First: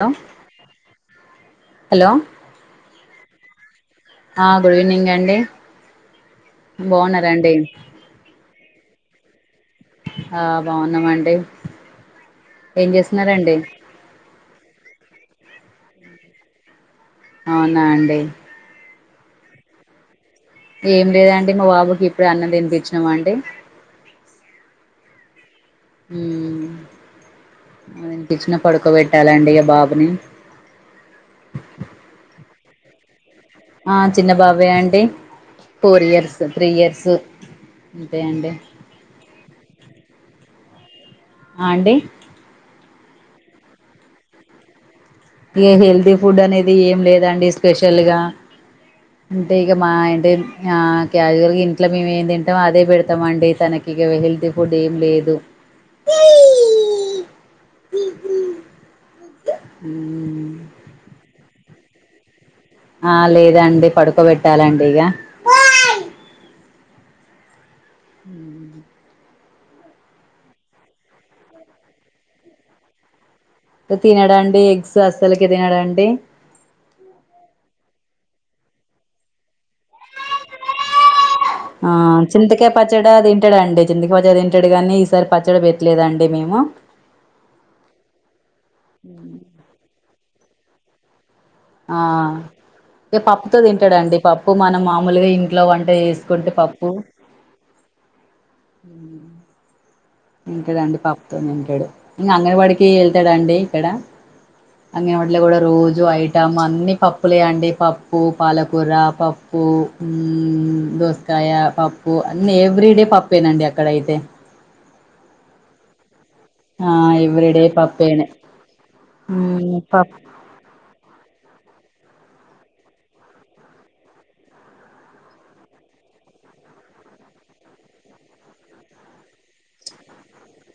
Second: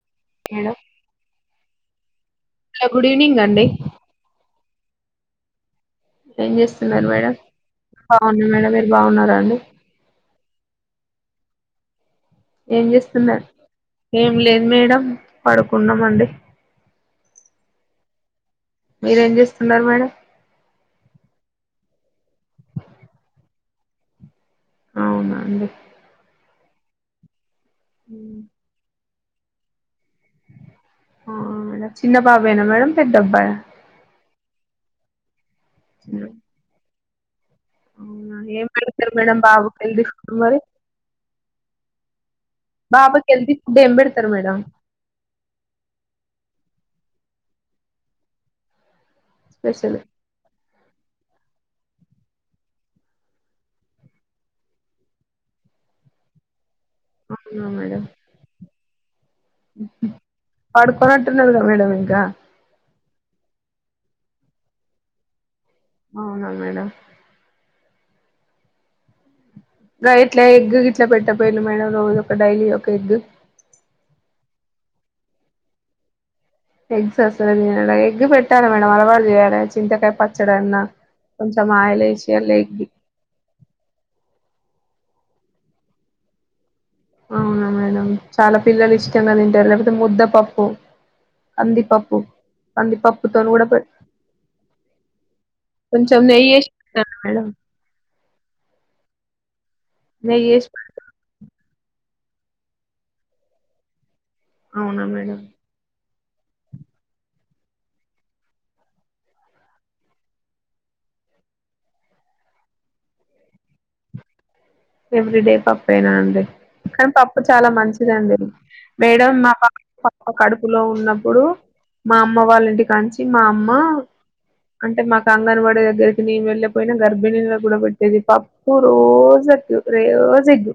లో ఏలో హలో లో గుడ్ ఈవినింగ్ అండి ఆ గుడ్ ఈవనింగ్ అండి ఏం చేస్తున్నారు మేడం బాగున్నారండి బాగున్నా మేడం మీరు బాగున్నరా అండి ఆ బాగున్నామండి ఏం చేస్తున్నారు ఏం లేదు మేడం పడుకున్నా మండి అవునా అండి మీరేం చేస్తున్నారు మేడం ఏం లేదండి మా బాబుకి ఇప్పుడే అన్నం తినిపించినాం అండి అవునా అండి ఊ ఉమ్, తినిపిచ్చిన పడుకోబెట్టాలండి ఇగ బాబుని ఆ మేడం చిన్న బాబేనా మేడం పెద్ద అబ్బాయ ఆ చిన్న బాబే అండి ఫోర్ చిన్న- ఇయర్స్, త్రీ ఇయర్స్ అంతే అవునా అండి ఏం పెడతరు మేడం బాబు కి హెల్తీ ఫుడ్ మరి ఆ అండి బాబుకి హెల్తీ ఫుడ్ ఎం పెడతరు మేడమ్ ఇగ హెల్తీ ఫుడ్ అనేది ఏం లేదండి స్పెషల్ గా అంటే ఇగ మా స్పెషల్ ఆయన్ డెల్ ఆ క్యాజువల్గ ఇంట్ల మేము ఏం తింటం అదే పెడతామండి తనకిగ హెల్తీ ఫుడ్ ఏం లేదు [unintelligible] అవునా మేడం పడుకోనట్టున్నడుగా మేడం ఇంకా ఆ లేదండి పడుకోబెట్టాలండిగ అవునా మేడం హూ లైట్ లైట్ గిట్ల పెట్టపోయిళ్ళు మేడం రోజు ఒక డైలీ ఒక ఎగ్ తినడండి ఎగ్స్ అస్సలకె తినడండి ఎగ్స్ అస్సలే తినడ ఎగ్గ్ పెట్టాలి మేడం అలవాటు జేయాలె చింతకాయ పచ్చడన్నా కొంచెం ఆ ఆయిల్ వేసి అల్ల చింతకాయ ఎగ్ పచ్చడా దిన్ తింటడండి చింతకిపచ్చడి తింటడు గనీ ఈసారి పచ్చడి బెట్టలేదండి మేము అవునా మేడం చాలా పిల్లలు ఇష్టంగ తింటరు లేకపోతే ముద్దపప్పు ఆ కందిపప్పు ఇగ కందిపప్పుతోని పప్పుతో కూడా పె తింటడండి పప్పు మనం మామూలుగ ఇంట్లో వంట కొంచెం నెయ్యి చేసుకుంటే వేసి పప్పు పెడతాను మేడం ఉమ్ నెయ్యి వేసి తింటదండి పెడతాను పప్పుతోని తింటడు ఇంక అంగన్ బడికి ఎళ్తడండి ఇక్కడ అవునా అంగన్ బడిల మేడం కూడ రోజు అయి టం అన్ని పప్పులే అండి పప్పు పాలకూర, పప్పు ఊమ్ దోస్ కాయ పప్పు అన్ని ఎవ్రీ డే పప్పేనండి అక్కడ అయితే ఎవ్రిడే పప్పెనా అండి ఆ కని పప్పు ఎవ్రీడే చాలా పప్పేనే మంచిదండి మేడం మా పా మ్మ్ ప కడుపులో ఉన్నప్పుడు మా అమ్మ వాళ్ళంటి కాంచి మా అమ్మ అంటే మాకు అంగన్బడీ దగ్గరికి మేం ఎళ్ళక పోయినా గర్భిణీలగ్గుడ పెట్టేది పప్ ఒ రోజు ఎగ్గు రె రోజు ఎగ్గు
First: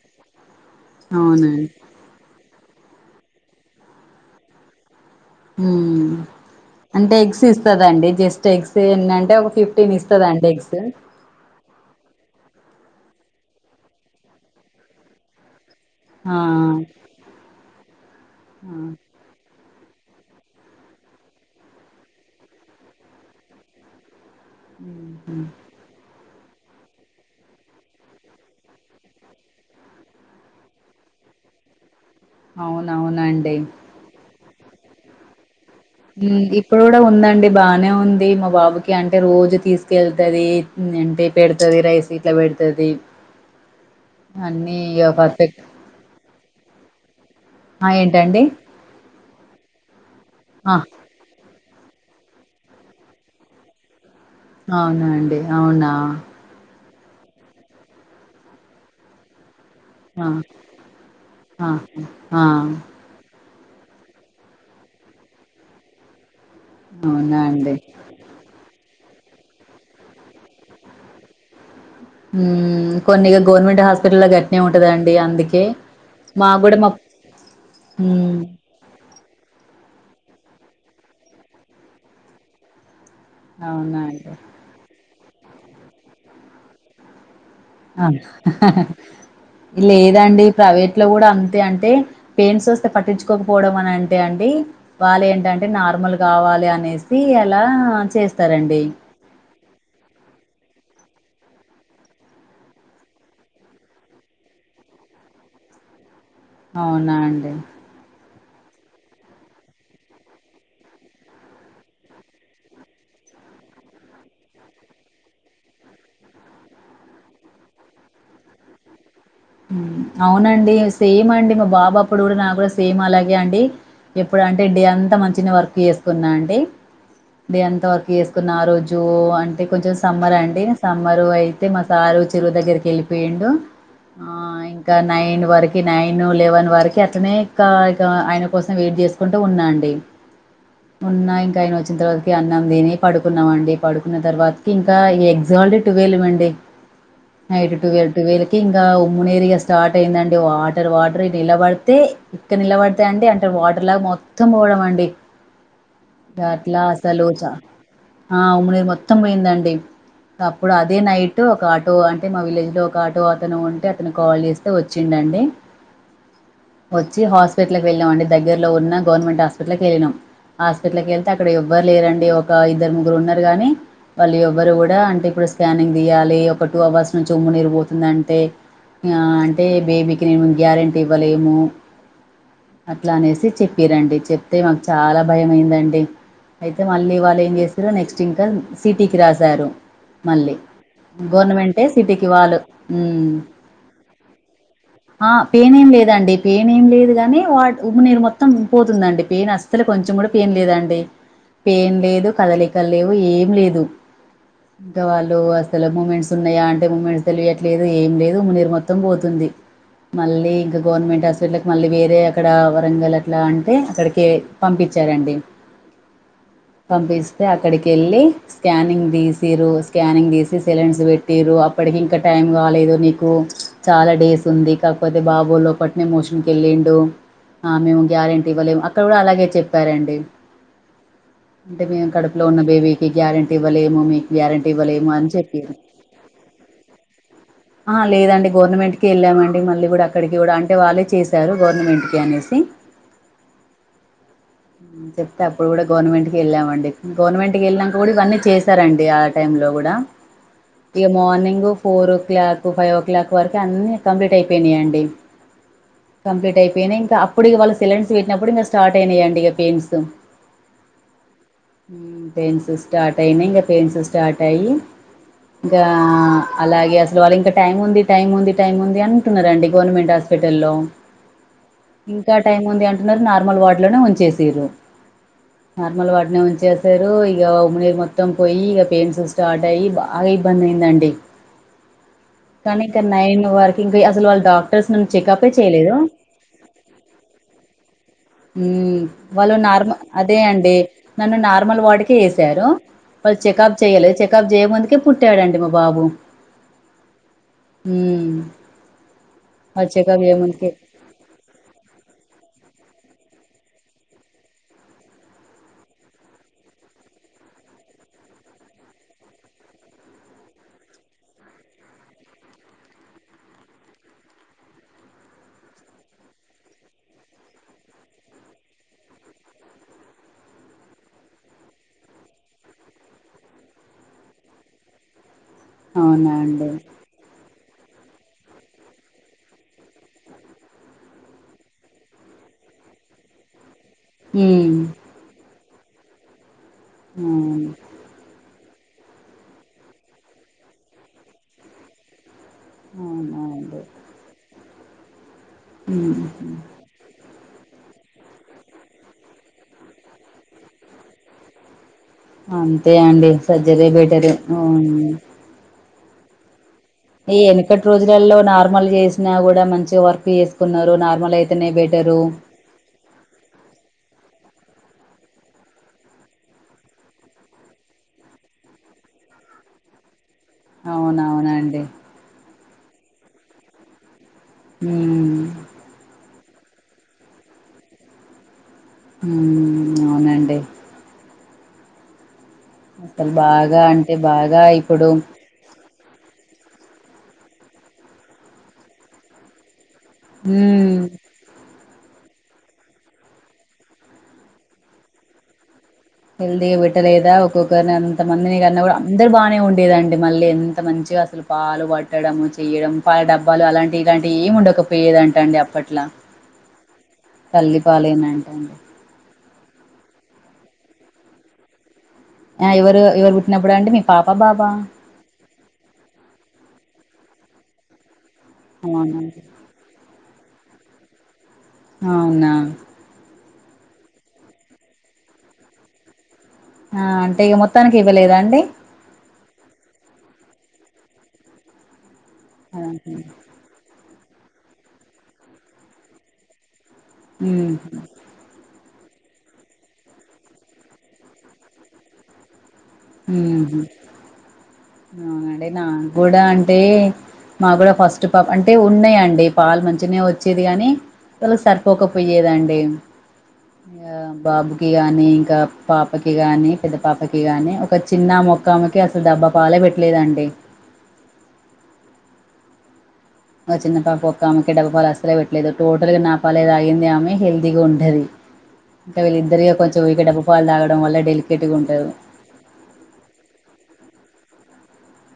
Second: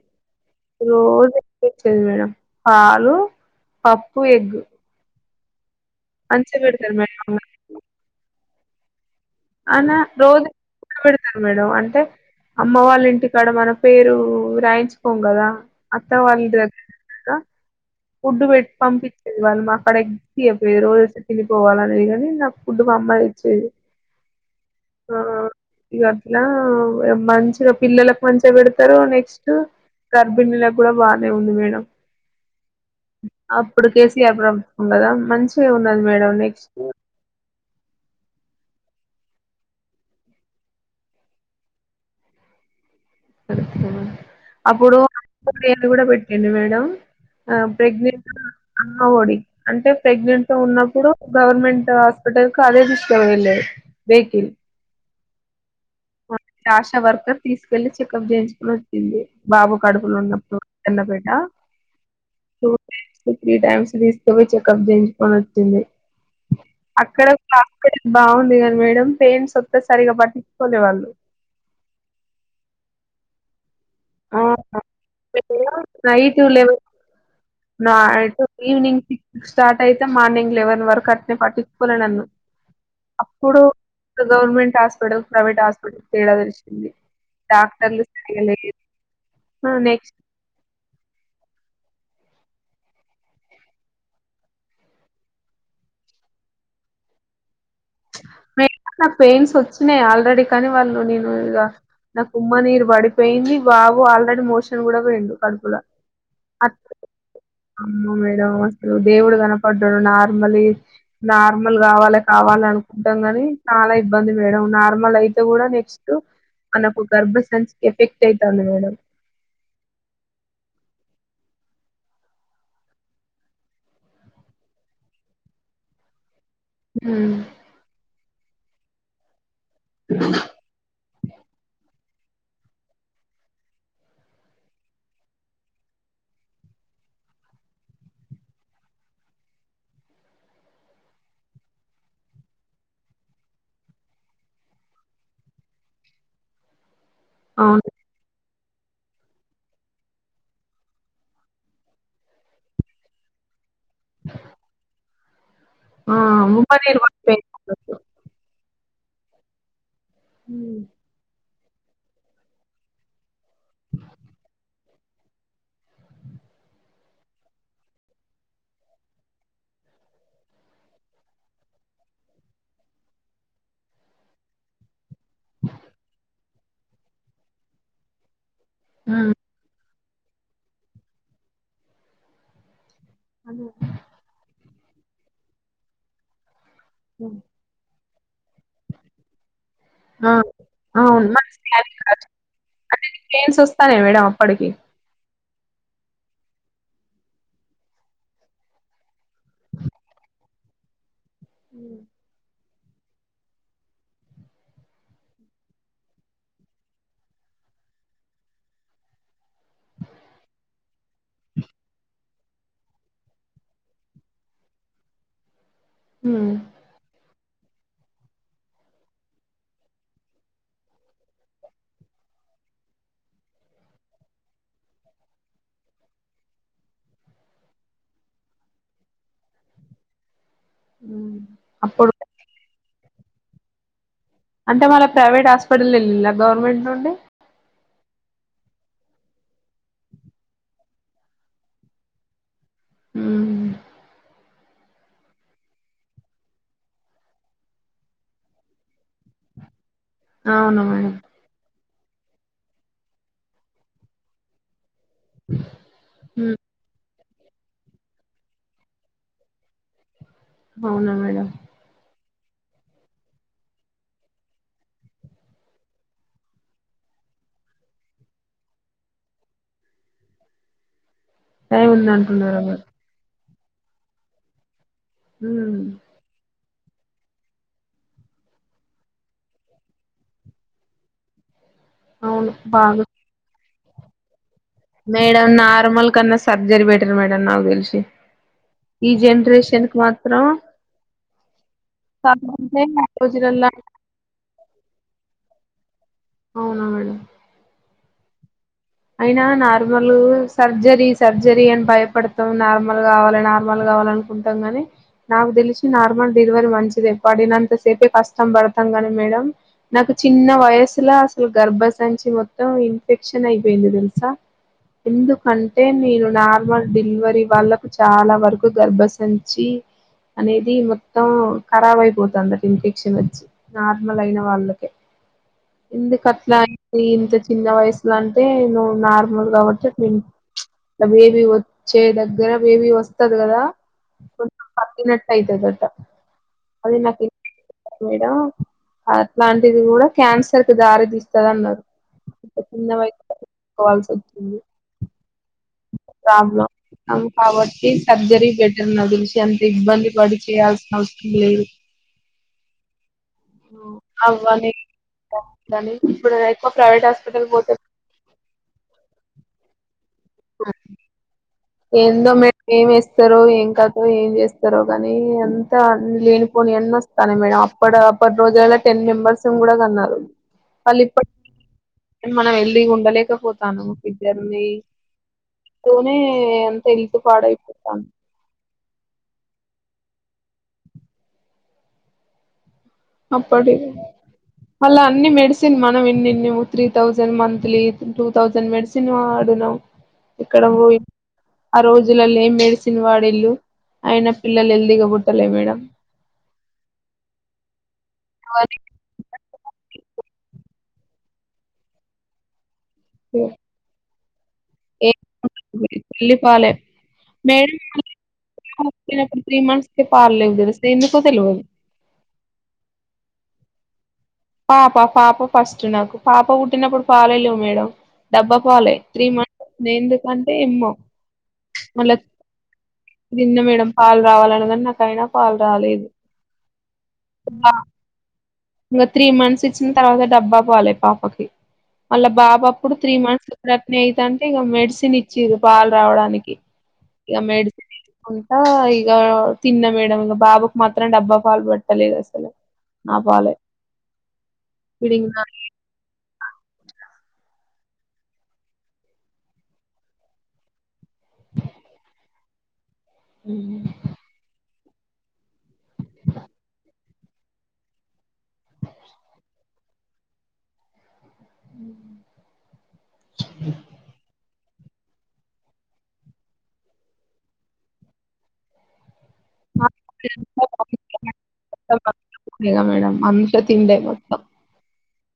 రోజు ఎగ్ అవునండి పెట్టేది మేడం పాలు, పప్పు, ఎగ్గ్ ఊమ్ పెడతారు అంటే మేడం ఎగ్స్ ఇస్తదండి జస్ట్ ఎగ్స్ ఏందంటే ఒక అన ఫిఫ్టీన్ రోజు ఇస్తదండి ఎగ్స్ మేడం అంటే అమ్మ వాళ్ళ ఇంటికాడ మన పేరు రాయించుకోం గదా ఆ అత్తవాళ్ ఇంటి దగ్గర ఫుడ్ పెట్టి ఆ పంపించ్చేది వాళ్లు మాక్కడ ఎగ్స్ ఇయ్యపోయేది రోజు వచ్చి తినిపోవాలి అనేది గనీ నాకు ఫుడ్ మా అమ్మ దెచ్ చ్చేది [inaudible] ఆ ఇగ అట్లా మంచిగ పిల్లలకు మంచిగ పెడతరు నెక్స్ట్ గర్భిణీలగ్గుడా బానే ఉంది మేడం అవునవున్ అప్పుడు కేసీఆర్ ప్రభుత్వం కదా మంచిగా ఉండే ఉ ఇప్పుడు కూడ ఉందండి బానే ఉంది మా బాబుకి అంటే రోజు తీసుకెళ్తుది అంటే పెడతుది రైస్ ఎట్ల వెడతది [unintelligible] అప్పుడు పర్ఫెక్ట్ కూడా పెట్టడి మేడం ఆ ప్రెగ్నెంట్ ఏంటండి [unintelligible] అమ్మ ఒడి అంటే ప్రెగ్నెంట్ తో ఆ ఉన్నప్పుడు గవర్నమెంట్ హాస్పిటల్ అదే తీసుక పోయిళ్ళు వెహికల్ అవునా అండి అవునా మాకు ఆశ వర్కర్ తీసుకెళ్ళి చెకప్ చేయించుకొని వచ్చే [unintelligible] బాబు కడుపులో ఆ ఉన్నప్పుడు ఎన్నపేట ఆ ఆ చూ త్రీ టైమ్స్ తీసుకుపోయి చెకప్ జెయించుకొని అచ్చింది అక్కడ అవునా అండి హాస్పటల్ బాగుంది గని మేడం ప్ [unintelligible] ఒత్తే సరిగ పట్టించుకోలే వాళ్ళు ఊ కొన్ని గవర్నమెంట్ హాస్ప ఆ గట్నే ఉంటదండి అందుకే నైట్ మా గుడ లెవెన్ మా ఉ హు నైట్ ఈవినింగ్ సిక్స్ కి స్టార్ట్ అయితే మార్నింగ్ లెవెన్ వరకు అట్నే పట్టించుకోలే నన్ను అప్పుడు అవునా అండి గవర్నమెంట్ హాస్పిటల్ ప్రైవేట్ హాస్పిటల్ తేడ తెలిసింది డాక్టర్లు ఆ [unintelligible] నెక్స్ట్ లేదండి ప్రైవేట్ లో కూడా అంతే అంటే పెయిన్స్ వస్తే పట్టించుకోకపోవడం అని అంటే అండి వాళ్ళు ఏంటంటే నార్మలగ కావాలి అనేసి అలా చేస్తారండి నాకు పెయిన్స్ వచ్చినయి ఆల్రెడీ కానీ వాళ్ళు నేను ఇగ నాకు ఉమ్మ నీరు పడిపోయింది బాబు ఆల్రెడీ మోషన్ కూడ పోయిండు కడుపులో అవునా అండి అమ్మో మేడం అసలు దేవుడు కనపడ్డడు నార్మలీ నార్మల్ కావాలే కావాల అను గాని చాలా ఇబ్బంది మేడం నార్మల్ అయితే కూడా నెక్స్ట్ మనకు గర్భ సంచికి ఎఫెక్ట్ అయితంది మేడం అవునండి సేమ్ అండి మా బాబు అప్పుడు కూడా నా కూడా సేమ్ అలాగే అండి ఎప్పుడు అంటే డే అంత మంచినే వర్క్ చేసుకున్నా అండి ఉ డే అంత వర్క్ చేసుకున్న ఆ రోజు అంటే కొంచెం సమ్మర్ అండి సమ్మరు అయితే మా సారు చెరువు దగ్గరికి వెళ్ళిపోయిండు ఆ ఇంకా నైన్ వరకి నైన్ లెవెన్ వరకి అట్లనే ఇంకా ఇక ఆయన కోసం వెయిట్ చేసుకుంట ఉన్నా అండి ఉన్నా ఇంకా ఆయన వచ్చిన తర్వాతకి అన్నం దని పడుకున్నాం అండి పడుకున్న తర్వాతకి ఇంకా ఈ ఎగ్జా [unintelligible] ట్వెల్వ్ అండి నైట్ అవును టువెల్ టువేల్కి ఇంగ ఉమ్మనీరు ఇగ స్టార్ట్ అయిందండి వాటర్ వాటర్ నిలబడితే ఇక్క నిలబడ [unintelligible] వాటర్ లాగ మొత్తం పోవడమండి ఆ ఉమ్మ అట్లా నీరు అసలు చ పడిపోయింది అన్నట్టు ఆ ఉమ్మ నిరు మొత్తం పోయిందండి అప్పుడు ఉమ్, అదే నైటు ఒక ఆటో అంటే మా విలేజ్ లో ఒక ఆటో అతను ఉంటే అతను కాల్ జేస్తే ఒచ్చిండు అండి వచ్చి హాస్పిటల్కి వెళ్ళినాం అండి దగ్గరలో ఉన్న గవర్నమెంట్ హాస్పిటల్కి వెళ్ళినాం హాస్పిటల్కి వెళ్తే అక్కడ ఎవ్వరు లేరండి ఒక ఇద్దరు ముగ్గురు ఉన్నారు గాని వాళ్ళు ఎవ్వరు గుడా అంటే ఇప్పుడు స్కానింగ్ దీయాలి ఒక టూ అవర్స్ నుంచి ఉమ్ము నీరు పోతుంది [unintelligible] అంటే ఆ ఉమ్, అంటే బేబీకి మేము గ్యారెంటీ ఇవ్వలేము అట్లా అనేసి అదే చెప్పిరండి చెప్తే మాకు చాలా భయం అయిందండి అయితే మళ్ళీ వాళ్ళ ఉమ్, ఏం చేస్ ఇగ నెక్స్ట్ ఇంకా సిటీకి రాసారు ఆ మళ్ళీ అవును మరి గవర్నమెంటే స్కానింగ్ సిటీకి వాళ్ళు అంటే మీకు మ్మ్ పెయిన్స్ వస్తానయా మేడం అప్పడికి ఆ పేయిన్ ఏం లేదండి పేయిన్ ఏం లేదు కానీ వాటి ఉమ్మ నీరు మొత్తం పోతుందండి పెయిన్ అస్తలే కొంచెం కూడా పెయిన్ లేదండి పెయిన్ లేదు కదలికలు లేవు ఏం లేదు ఇంకా వాళ్ళు అసలు మూమెంట్స్ ఉన్నాయా అంటే మూమెంట్స్ తెలీయాద్ లేదు ఏం లేదు ఉమ్మనీరు మొత్తం పోతుంది మళ్ళీ ఇంకా గవర్నమెంట్ హాస్పిటల్కి మళ్ళీ వేరే అక్కడ వరంగల్ అట్లా అంటే అక్కడికే పంపిచ్చారండి హు పంపిస్తే అక్కడికెళ్ళి స్కానింగ్ తీసిరు స్కానింగ్ తీసి సెలన్స్ పెట్టిరు అప్పడికి ఇంక టైం కాలేదు నీకు చాలా డేస్ ఉంది కాకపోతే బాబు లోపటినే మోషన్కి వెళ్ళిండు ఆ మేము గ్యారెంటీ ఇవ్వలేము అక్కడ కూడా అలాగే చెప్పారండి అంటే మేము అప్పుడు కడుపులో ఉన్న బేబీకి గ్యారెంటీ ఇవ్వలేము మీ అంటే వాళ్ళ ప్రైవేట్ హాస్పిటల్ ఎళ్ళిన్లా గవర్నమెంట్ నుండి [unintelligible] ఆ లేదండి గవర్నమెంట్కి ఎళ్ళామండి మళ్ళీ గుడా అక్కడికి గుడా అంటే వాళ్ళే చేశారు గవర్నమెంట్కి అనేసి హ్మ్ [inaudible] చెప్తే అప్పుడు కూడా గవర్నమెంట్ కి వెళ్ళామండి గవర్నమెంట్కి వెళ్ళినాక కూడా ఇవన్నీ చేశారండి టైమ్లో కూడా అవును ఇగ madam morning four o'clock five o'clock వరకు అన్నీ కంప్లీట్ అయిపోయినాయియండి హ్మ్ కంప్లీట్ అయి పెయిన్ ఇంకా అప్పుడు ఇగ వాళ్ళ సిలైన్స్ పెట్టినప్పుడు స్టార్ట్ అయినాయండి ఇగ పెయిన్స్ అవునా మేడం పెన్స్ స్టార్ట్ అయినై ఇగా పెన్స్ స్టార్ట్ అయ్యి ఇగా అలాగే అసలు వాళ్ళు ఇంకా టైం ఉంది టైం ఉంది టైం ఉంది అంటున్నారండి గవర్నమెంట్ హాస్పిటల్లో టైం ఇంకా ఉందంటున్నారా టైం మరి ఉంది అంటున్నారు నార్మల్ వాడ్ లోనే ఉంచేసిర్రు ఉమ్ నార్మల్ వాడ్లనే ఉంచిన్రు సేరూ ఇగ ఉమ్మి నీరు మొత్తం పోయీ ఇగ పెయిన్స్ స్టార్ట్ అయ్యి బాగ ఇబ్బంది అయిందండి అవును కానీ ఇక బాగా నైన్ వరకు ఇంక అసలు వాల్ డాక్ మేడం నార్మల్ కన్నా సర్జరీ బెటర్ మేడం నాకు తెలిసి ఊమ్ ఈ వాళ్ళు జనరేషన్ నార్మ కి అదే మాత్రం అండీ నన్ను నార్మల్ వార్డుకే ఏశారు వాళ్లు రోజులలా చెకప్ చెయ్యలే చెకప్ చేయ ముందే పుట్టాడండి మా బాబు అవునా మేడం మ్ అయినా నార్మల్ సర్జరీస్ సర్జరీ అని భయపడుతం నార్మల్ కావాలి నార్మల్ కావాల అనుకుంటాం గానీ నాకు తెలిసి నార్మల్ డెలివరీ మంచిదే పడినంత సేపే కష్టం పడతాం గానీ మేడం నాకు చిన్న వయసుల అసలు గర్భసంచి మొత్తం ఇన్ఫెక్షన్ అయిపోయింది దెలుసా? ఎందుకంటే నేను నార్మల్ డెలివరీ వాళ్ళకు చాలా వరకు గర్భసంచి అనేది మొత్తం ఖరాబ్ అయిపోతుందట ఇన్ఫెక్షన్ వచ్చి నార్మల్ అయిన వాళ్ళకే ఎందుకు అవునా అట్లా అండి అయింది ఇంత చిన్న వయసులో అంటే అయితే నువ్వు నార్మల్ కావొచ్చు ట్విన్స్ మ్ చ్ బేబీ వచ్చే దగ్గర బేబీ వస్తది కదా కొంచం మ్మ్ తగ్గినట్టయితదట అది నా అవును మేడం అట్లాంటిది కూడా క్యాన్సర్ కి దారి తీస్తది అన్నారు. చిన్న వై. మైయిండు. కాల్స్వచ్చింది. Hmm problem. అంతా వచ్చి సర్జరీ బెటర్ నాకు తెలిసి అంత ఇబ్బంది పడి చేయాల్సిన అవసరం లేదు. అంతే అండి సర్జరే బెటరు అవ్వని అవును. కానీ ఇప్పుడు. మా ప్రైవేట్ హాస్. ఈ ఎనకటి రోజులలో నార్మల్ చేసినా కూడా మంచిగ వర్క్. వేసుకున్నారు నార్మల్ అయితేనే బెటరు. ఏందో మేడం ఏం ఎస్తారో ఏం కతో ఏం చేస్తారో కనీ అంతా అ లేనిపోని అన్న వస్. కానీ మేడం అప్పుడ అప్పటి రోజులా టెన్ మెంబర్స్ కూడా కన్నారు వాళ్ళు ఇప్పటి అవునవునండి. మనం హెల్దీగా ఉండలేకపోతున్నాం ఒక ఇద్దర్నీ. ఉ. తోనే అంత హెల్తూ పాడై పోత. అవునండి. అసలు అప్పడి బాగా అంటే బాగా అలా ఇప్పుడు అన్ని మెడ్స్. చి మనం ఇన్ని ఇన్ని three thousand monthly two thousand medicine ఆడునావ్. ఇక్కడ ఉమ్ వోయి. ఆ రోజులల్లో ఏం మెడిసిన్ వాడిళ్ళు అయిన పిల్లలు హెల్దీగా పుట్టలే మేడం. హెల్తీగా పెట్టలేదా ఒక్కొక్కరిని అంతమందిని కన్నా కూడా. అందరు బాగానే ఉండేదండి మళ్ళీ ఎంత మంచిగా అసలు పాలు పట్టడంము చేయడం పాలు డబ్బాలు అలాంటి. ఇలాంటి ఏం ఉండకపోయేదంట అండి అప్పట్లా తల్లి పాలే తల్లిపాలేనంటన్రు. ఈయనకి త్రి మంత్స్కె పాలేవు కదా అసలు ఎందుకో తెలువదు. ఆ ఎవరు ఎవరు పుటినప్పుడు అండి మీ. పాప బాబా. పాప పాప ఫస్ట్ నాకు పాప బుట్టినప్పుడు పాలే లెవు మేడం. డబ్బ పాలే అవునా త్రీ మంత్స్ నే ఎందుకంటే ఎమ్మో. అవునా. నిన్న మేడం పాలు రావాలి అన్నగాని నాకైనా పాలు రాలేదు. హా అంటే ఇక మొత్తానికి ఇవ్వలేదా అండి. ఇంకా త్రీ మంత్స్ ఇచ్చిన తర్వాత డబ్బా పాలే పాపకి వాళ్ళ బాబు అప్పుడు త్రీ మంత్స్. విరత్ని అయితాంటే ఇగ మెడిసిన్ ఇచ్చిన్రు పాలు రావడానికి ఇగ మ్మ్ మెడిసిన్ ఇ. అంటా ఇగా తిన్న మేడం ఇగ బాబుకు మాత్రం డబ్బ పాలు బట్టలేని అసలే. అవునండి నాకు కూడా అంటే. మా గుడా ఫస్ట్ పాప అంటే ఉన్నాయండి పాలు మంచిగా వొచ్చేది గనీ. తోల సరిపోక పొయ్యేదండి. ఇగ బాబుకి గాని ఇంకా పాపకి గాని పెద్ద పాపకి గానీ ఒక. ఒక చిన్న మొక్కామెకె అసలు డెబ్బ పాలే బెట్ట లేదు అండి. మ్ మా చిన్న పాప ఒక్క ఆమెకి డబ్బపాలు అసలే పెట్టలేదు టోటల్గా నాపాలే తాగింది ఆమె హెల్తీగా ఉంటది. అంటే వీళ్ళ ఇద్దరిగా కొంచం ఇకడబ్బ పాలు తాగడం వల్ల డెలికెట్ గా ఉంటారు. నేనా మేడమ్ అంత తిండే మొత్తం.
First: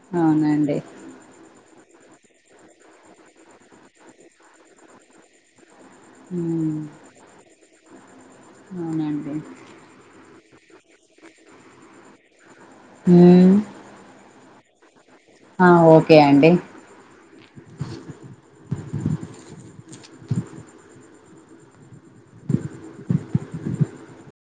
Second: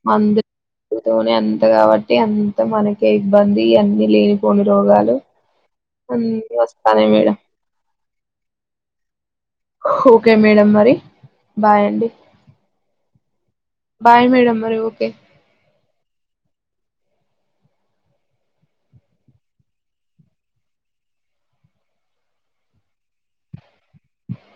మందు అవునండి తోనే అంత కాబట్టి అంత మనకే ఇబ్బంది అన్ని లేనిపోని రోగాలు మ్ ఉమ్ వస్తను మేడ అవునండి ఓకే మేడం మరి బాయ్ అండి ఉ బాయ్ మేడం మరి ఓకే ఆ ఓకే అండి